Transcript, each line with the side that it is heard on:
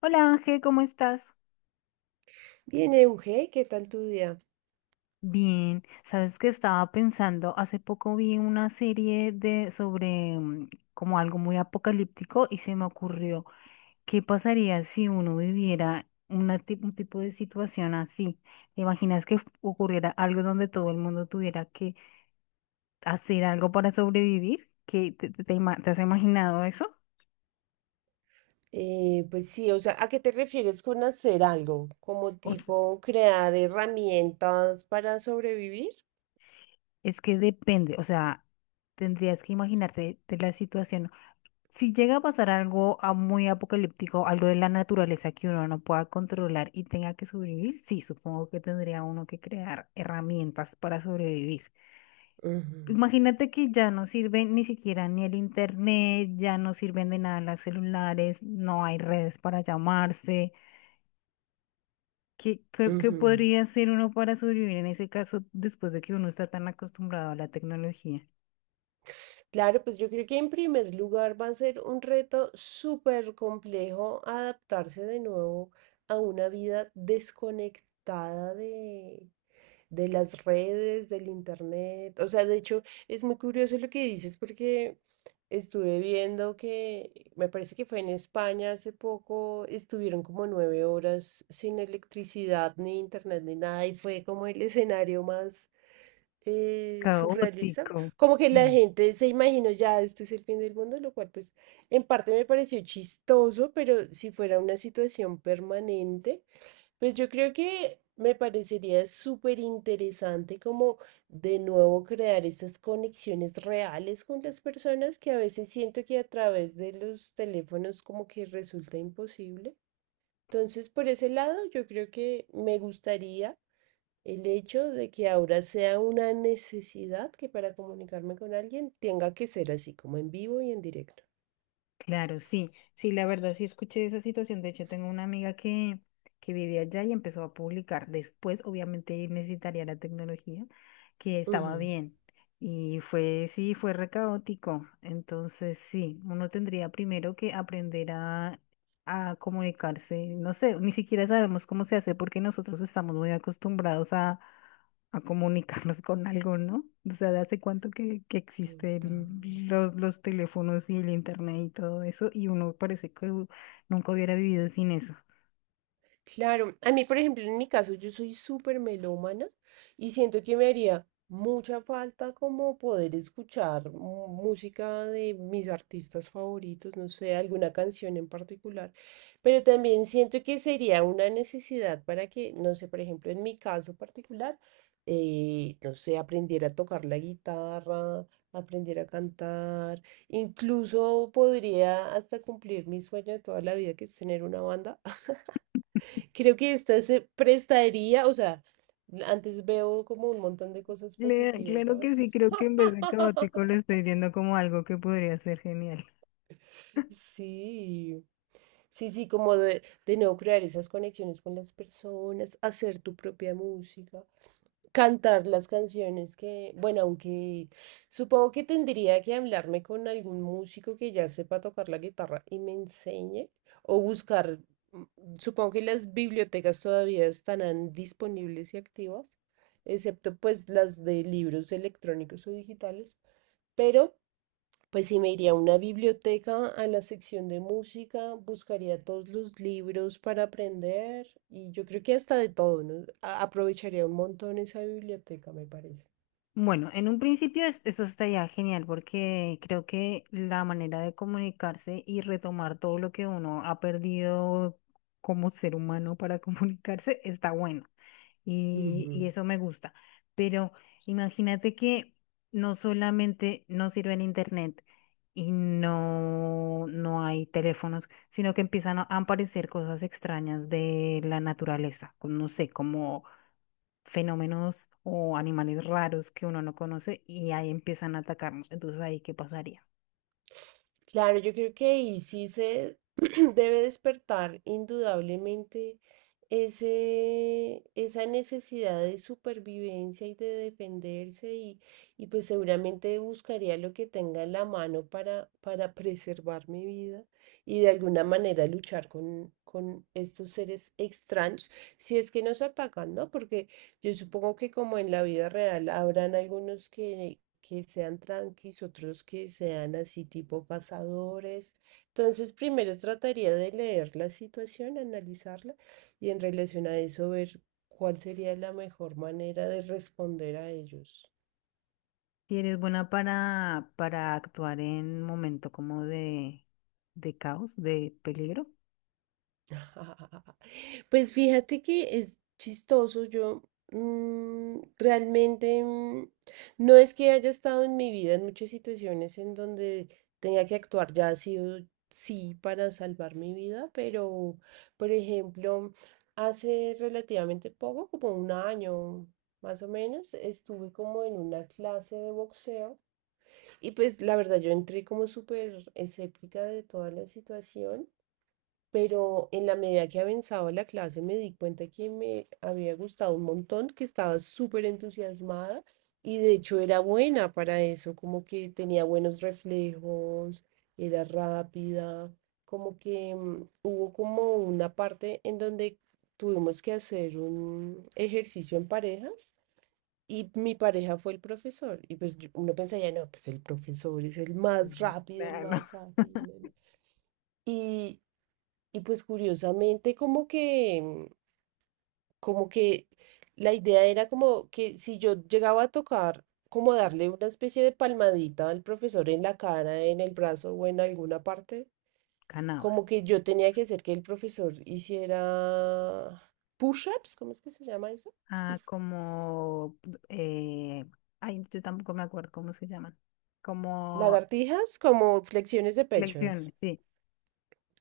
left: Hola Ángel, ¿cómo estás?
right: Bien, Euge, ¿qué tal tu día?
left: Bien, sabes que estaba pensando, hace poco vi una serie de sobre como algo muy apocalíptico y se me ocurrió, ¿qué pasaría si uno viviera un tipo de situación así? ¿Te imaginas que ocurriera algo donde todo el mundo tuviera que hacer algo para sobrevivir? ¿Qué te has imaginado eso?
right: Pues sí, o sea, ¿a qué te refieres con hacer algo? ¿Como
left: O s-
right: tipo crear herramientas para sobrevivir?
left: es que depende, o sea, tendrías que imaginarte de la situación. Si llega a pasar algo muy apocalíptico, algo de la naturaleza que uno no pueda controlar y tenga que sobrevivir, sí, supongo que tendría uno que crear herramientas para sobrevivir.
right: Ujú,
left: Imagínate que ya no sirve ni siquiera ni el internet, ya no sirven de nada las celulares, no hay redes para llamarse. Qué
right: ujú.
left: podría hacer uno para sobrevivir en ese caso después de que uno está tan acostumbrado a la tecnología?
right: Claro, pues yo creo que en primer lugar va a ser un reto súper complejo adaptarse de nuevo a una vida desconectada de las redes, del internet. O sea, de hecho, es muy curioso lo que dices porque estuve viendo que, me parece que fue en España hace poco, estuvieron como 9 horas sin electricidad, ni internet, ni nada, y fue como el escenario más surrealista.
left: Caótico.
right: Como que la gente se imaginó ya, este es el fin del mundo, lo cual pues en parte me pareció chistoso, pero si fuera una situación permanente. Pues yo creo que me parecería súper interesante como de nuevo crear esas conexiones reales con las personas que a veces siento que a través de los teléfonos como que resulta imposible. Entonces, por ese lado, yo creo que me gustaría el hecho de que ahora sea una necesidad que para comunicarme con alguien tenga que ser así, como en vivo y en directo.
left: Claro, sí, sí, la verdad sí escuché esa situación. De hecho, tengo una amiga que vive allá y empezó a publicar. Después, obviamente, necesitaría la tecnología, que estaba
right: Ujú.
left: bien. Y fue, sí, fue re caótico. Entonces, sí, uno tendría primero que aprender a comunicarse. No sé, ni siquiera sabemos cómo se hace porque nosotros estamos muy acostumbrados a comunicarnos con algo, ¿no? O sea, ¿de hace cuánto que
right: Total.
left: existen los teléfonos y el internet y todo eso? Y uno parece nunca hubiera vivido sin eso.
right: Claro, a mí, por ejemplo, en mi caso, yo soy súper melómana y siento que me haría mucha falta como poder escuchar música de mis artistas favoritos, no sé, alguna canción en particular, pero también siento que sería una necesidad para que, no sé, por ejemplo, en mi caso particular, no sé, aprender a tocar la guitarra, aprender a cantar, incluso podría hasta cumplir mi sueño de toda la vida, que es tener una banda. Creo que esta se prestaría, o sea, antes veo como un montón de cosas positivas,
left: Claro que
right: ¿sabes?
left: sí, creo que en vez de caótico lo estoy viendo como algo que podría ser genial.
right: Sí, sí, sí, como de nuevo crear esas conexiones con las personas, hacer tu propia música. Cantar las canciones que, bueno, aunque supongo que tendría que hablarme con algún músico que ya sepa tocar la guitarra y me enseñe, o buscar. Supongo que las bibliotecas todavía estarán disponibles y activas, excepto pues las de libros electrónicos o digitales, pero pues sí, me iría a una biblioteca, a la sección de música, buscaría todos los libros para aprender y yo creo que hasta de todo, ¿no? Aprovecharía un montón esa biblioteca, me parece.
left: Bueno, en un principio eso estaría genial porque creo que la manera de comunicarse y retomar todo lo que uno ha perdido como ser humano para comunicarse está bueno.
right: Ujú.
left: Y eso me gusta. Pero imagínate que no solamente no sirve el internet y no hay teléfonos, sino que empiezan a aparecer cosas extrañas de la naturaleza, como, no sé, como fenómenos o animales raros que uno no conoce y ahí empiezan a atacarnos. Entonces, ¿ahí qué pasaría?
right: Claro, yo creo que ahí sí se debe despertar indudablemente esa necesidad de supervivencia y de defenderse y pues seguramente buscaría lo que tenga en la mano para preservar mi vida y de alguna manera luchar con estos seres extraños si es que nos atacan, ¿no? Porque yo supongo que como en la vida real habrán algunos que sean tranquis, otros que sean así tipo cazadores. Entonces, primero trataría de leer la situación, analizarla y en relación a eso ver cuál sería la mejor manera de responder a ellos.
left: Si eres buena para actuar en momento como de caos, de peligro.
right: Pues fíjate que es chistoso. Yo realmente no es que haya estado en mi vida en muchas situaciones en donde tenga que actuar, ya ha sido sí para salvar mi vida, pero por ejemplo, hace relativamente poco, como 1 año más o menos, estuve como en una clase de boxeo. Y pues la verdad, yo entré como súper escéptica de toda la situación, pero en la medida que avanzaba la clase me di cuenta que me había gustado un montón, que estaba súper entusiasmada y de hecho era buena para eso, como que tenía buenos reflejos, era rápida, como que hubo como una parte en donde tuvimos que hacer un ejercicio en parejas. Y mi pareja fue el profesor. Y pues uno pensaría, no, pues el profesor es el más
left: Mm,
right: rápido, el
left: bueno,
right: más ágil. Y, y pues curiosamente como que, como que la idea era como que si yo llegaba a tocar, como darle una especie de palmadita al profesor en la cara, en el brazo o en alguna parte, como
left: ganabas.
right: que yo tenía que hacer que el profesor hiciera push-ups, ¿cómo es que se llama eso?
left: Ah, como, eh, ay, yo tampoco me acuerdo cómo se llaman. Como
right: Lagartijas, como flexiones de pecho, eso.
left: lecciones, sí,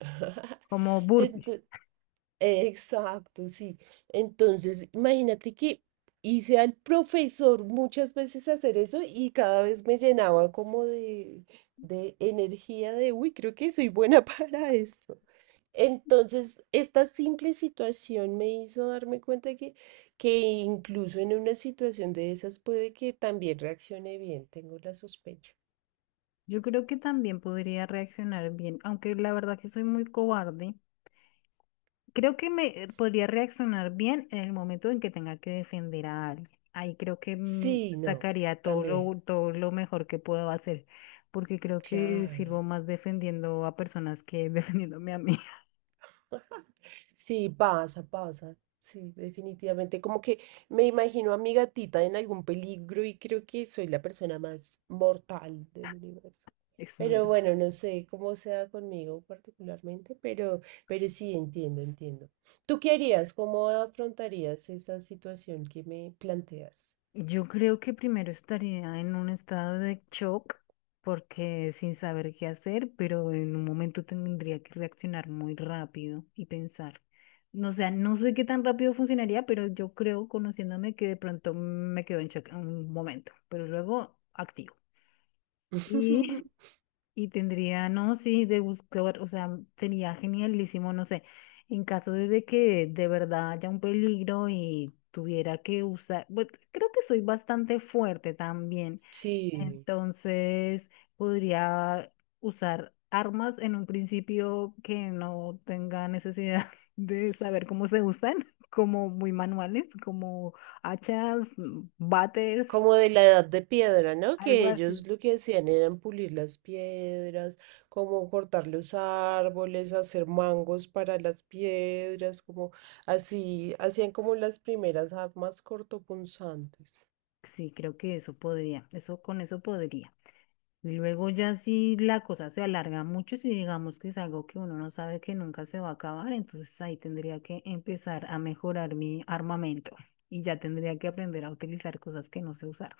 left: como burpees.
right: Ento- Exacto, sí. Entonces, imagínate que hice al profesor muchas veces hacer eso y cada vez me llenaba como de energía de, uy, creo que soy buena para esto. Entonces, esta simple situación me hizo darme cuenta que incluso en una situación de esas puede que también reaccione bien, tengo la sospecha.
left: Yo creo que también podría reaccionar bien, aunque la verdad que soy muy cobarde. Creo que me podría reaccionar bien en el momento en que tenga que defender a alguien. Ahí creo que
right: Sí, no,
left: sacaría
right: también,
left: todo lo mejor que puedo hacer, porque creo que sirvo
right: claro.
left: más defendiendo a personas que defendiéndome a mí.
right: Sí, pasa, pasa. Sí, definitivamente. Como que me imagino a mi gatita en algún peligro y creo que soy la persona más mortal del universo.
left: Es
right: Pero
left: verdad.
right: bueno, no sé cómo sea conmigo particularmente, pero sí entiendo, entiendo. ¿Tú qué harías? ¿Cómo afrontarías esa situación que me planteas?
left: Yo creo que primero estaría en un estado de shock porque sin saber qué hacer, pero en un momento tendría que reaccionar muy rápido y pensar. No, o sea, no sé qué tan rápido funcionaría, pero yo creo, conociéndome, que de pronto me quedo en shock un momento, pero luego activo. Y y tendría, no, sí, de buscar, o sea, sería genialísimo, no sé, en caso de que de verdad haya un peligro y tuviera que usar, bueno, creo que soy bastante fuerte también,
right: Sí.
left: entonces podría usar armas en un principio que no tenga necesidad de saber cómo se usan, como muy manuales, como hachas, bates,
right: Como de la edad de piedra, ¿no?
left: algo
right: Que
left: así.
right: ellos lo que hacían eran pulir las piedras, como cortar los árboles, hacer mangos para las piedras, como así, hacían como las primeras armas cortopunzantes.
left: Sí, creo que eso podría, eso con eso podría. Y luego ya si la cosa se alarga mucho, si digamos que es algo que uno no sabe que nunca se va a acabar, entonces ahí tendría que empezar a mejorar mi armamento y ya tendría que aprender a utilizar cosas que no sé usar.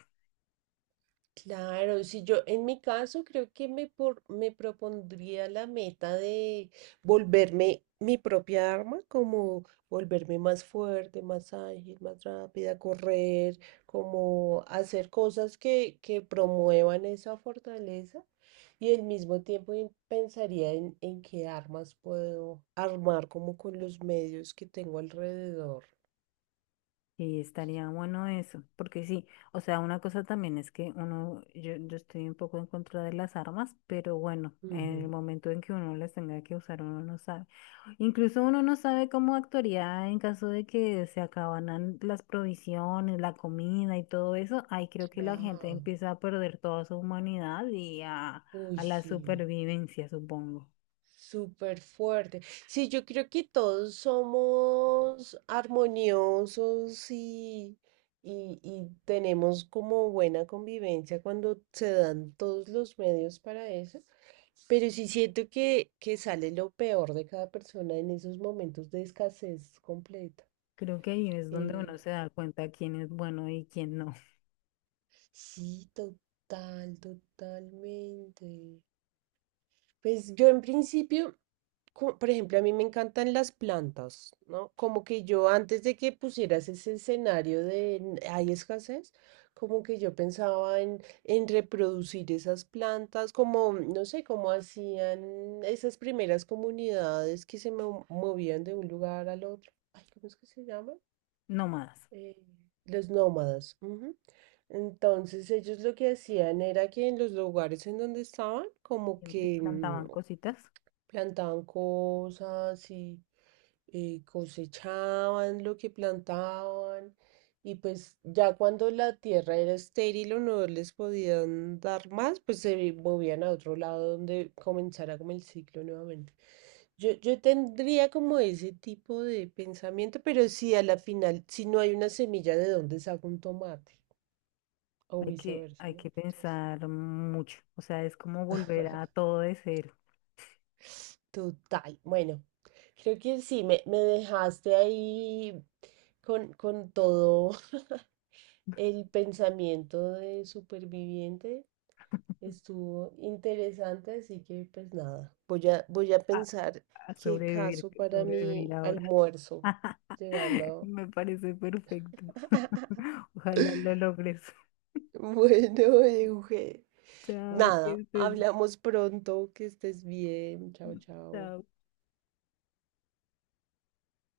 right: Claro, si yo en mi caso creo que me propondría la meta de volverme mi propia arma, como volverme más fuerte, más ágil, más rápida, correr, como hacer cosas que promuevan esa fortaleza y al mismo tiempo pensaría en qué armas puedo armar como con los medios que tengo alrededor.
left: Y estaría bueno eso, porque sí, o sea, una cosa también es que uno, yo estoy un poco en contra de las armas, pero bueno, en el
right: Ujú.
left: momento en que uno las tenga que usar, uno no sabe. Incluso uno no sabe cómo actuaría en caso de que se acabaran las provisiones, la comida y todo eso. Ahí creo que la gente
right: Claro,
left: empieza a perder toda su humanidad y
right: uy,
left: a la
right: sí.
left: supervivencia, supongo.
right: Súper fuerte. Sí, yo creo que todos somos armoniosos y tenemos como buena convivencia cuando se dan todos los medios para eso. Pero sí siento que sale lo peor de cada persona en esos momentos de escasez completa.
left: Creo que ahí es donde
right: Eh,
left: uno se da cuenta quién es bueno y quién no.
right: sí, total, totalmente. Pues yo en principio, por ejemplo, a mí me encantan las plantas, ¿no? Como que yo antes de que pusieras ese escenario de hay escasez, como que yo pensaba en reproducir esas plantas, como, no sé, como hacían esas primeras comunidades que movían de un lugar al otro. Ay, ¿cómo es que se llama?
left: No más.
right: Eh, los nómadas. Ujú. Entonces ellos lo que hacían era que en los lugares en donde estaban, como
left: Siempre
right: que
left: plantaban cositas.
right: plantaban cosas y cosechaban lo que plantaban y pues ya cuando la tierra era estéril o no les podían dar más, pues se movían a otro lado donde comenzara como el ciclo nuevamente. Yo tendría como ese tipo de pensamiento, pero si a la final, si no hay una semilla, ¿de dónde saco un tomate? O viceversa,
left: Hay
right: ¿no?
left: que
right: Entonces,
left: pensar mucho. O sea, es como volver a todo de cero,
right: total. Bueno, creo que sí, me dejaste ahí con todo el pensamiento de superviviente. Estuvo interesante, así que pues nada, voy a, voy a
left: a,
right: pensar
left: a
right: qué
left: sobrevivir,
right: caso para
left: sobrevivir
right: mi
left: ahora.
right: almuerzo llegando.
left: Me parece perfecto. Ojalá lo logres.
right: Bueno, Euge.
left: Chao, que
right: Nada,
left: estés.
right: hablamos pronto, que estés bien. Chao, chao.
left: Chao.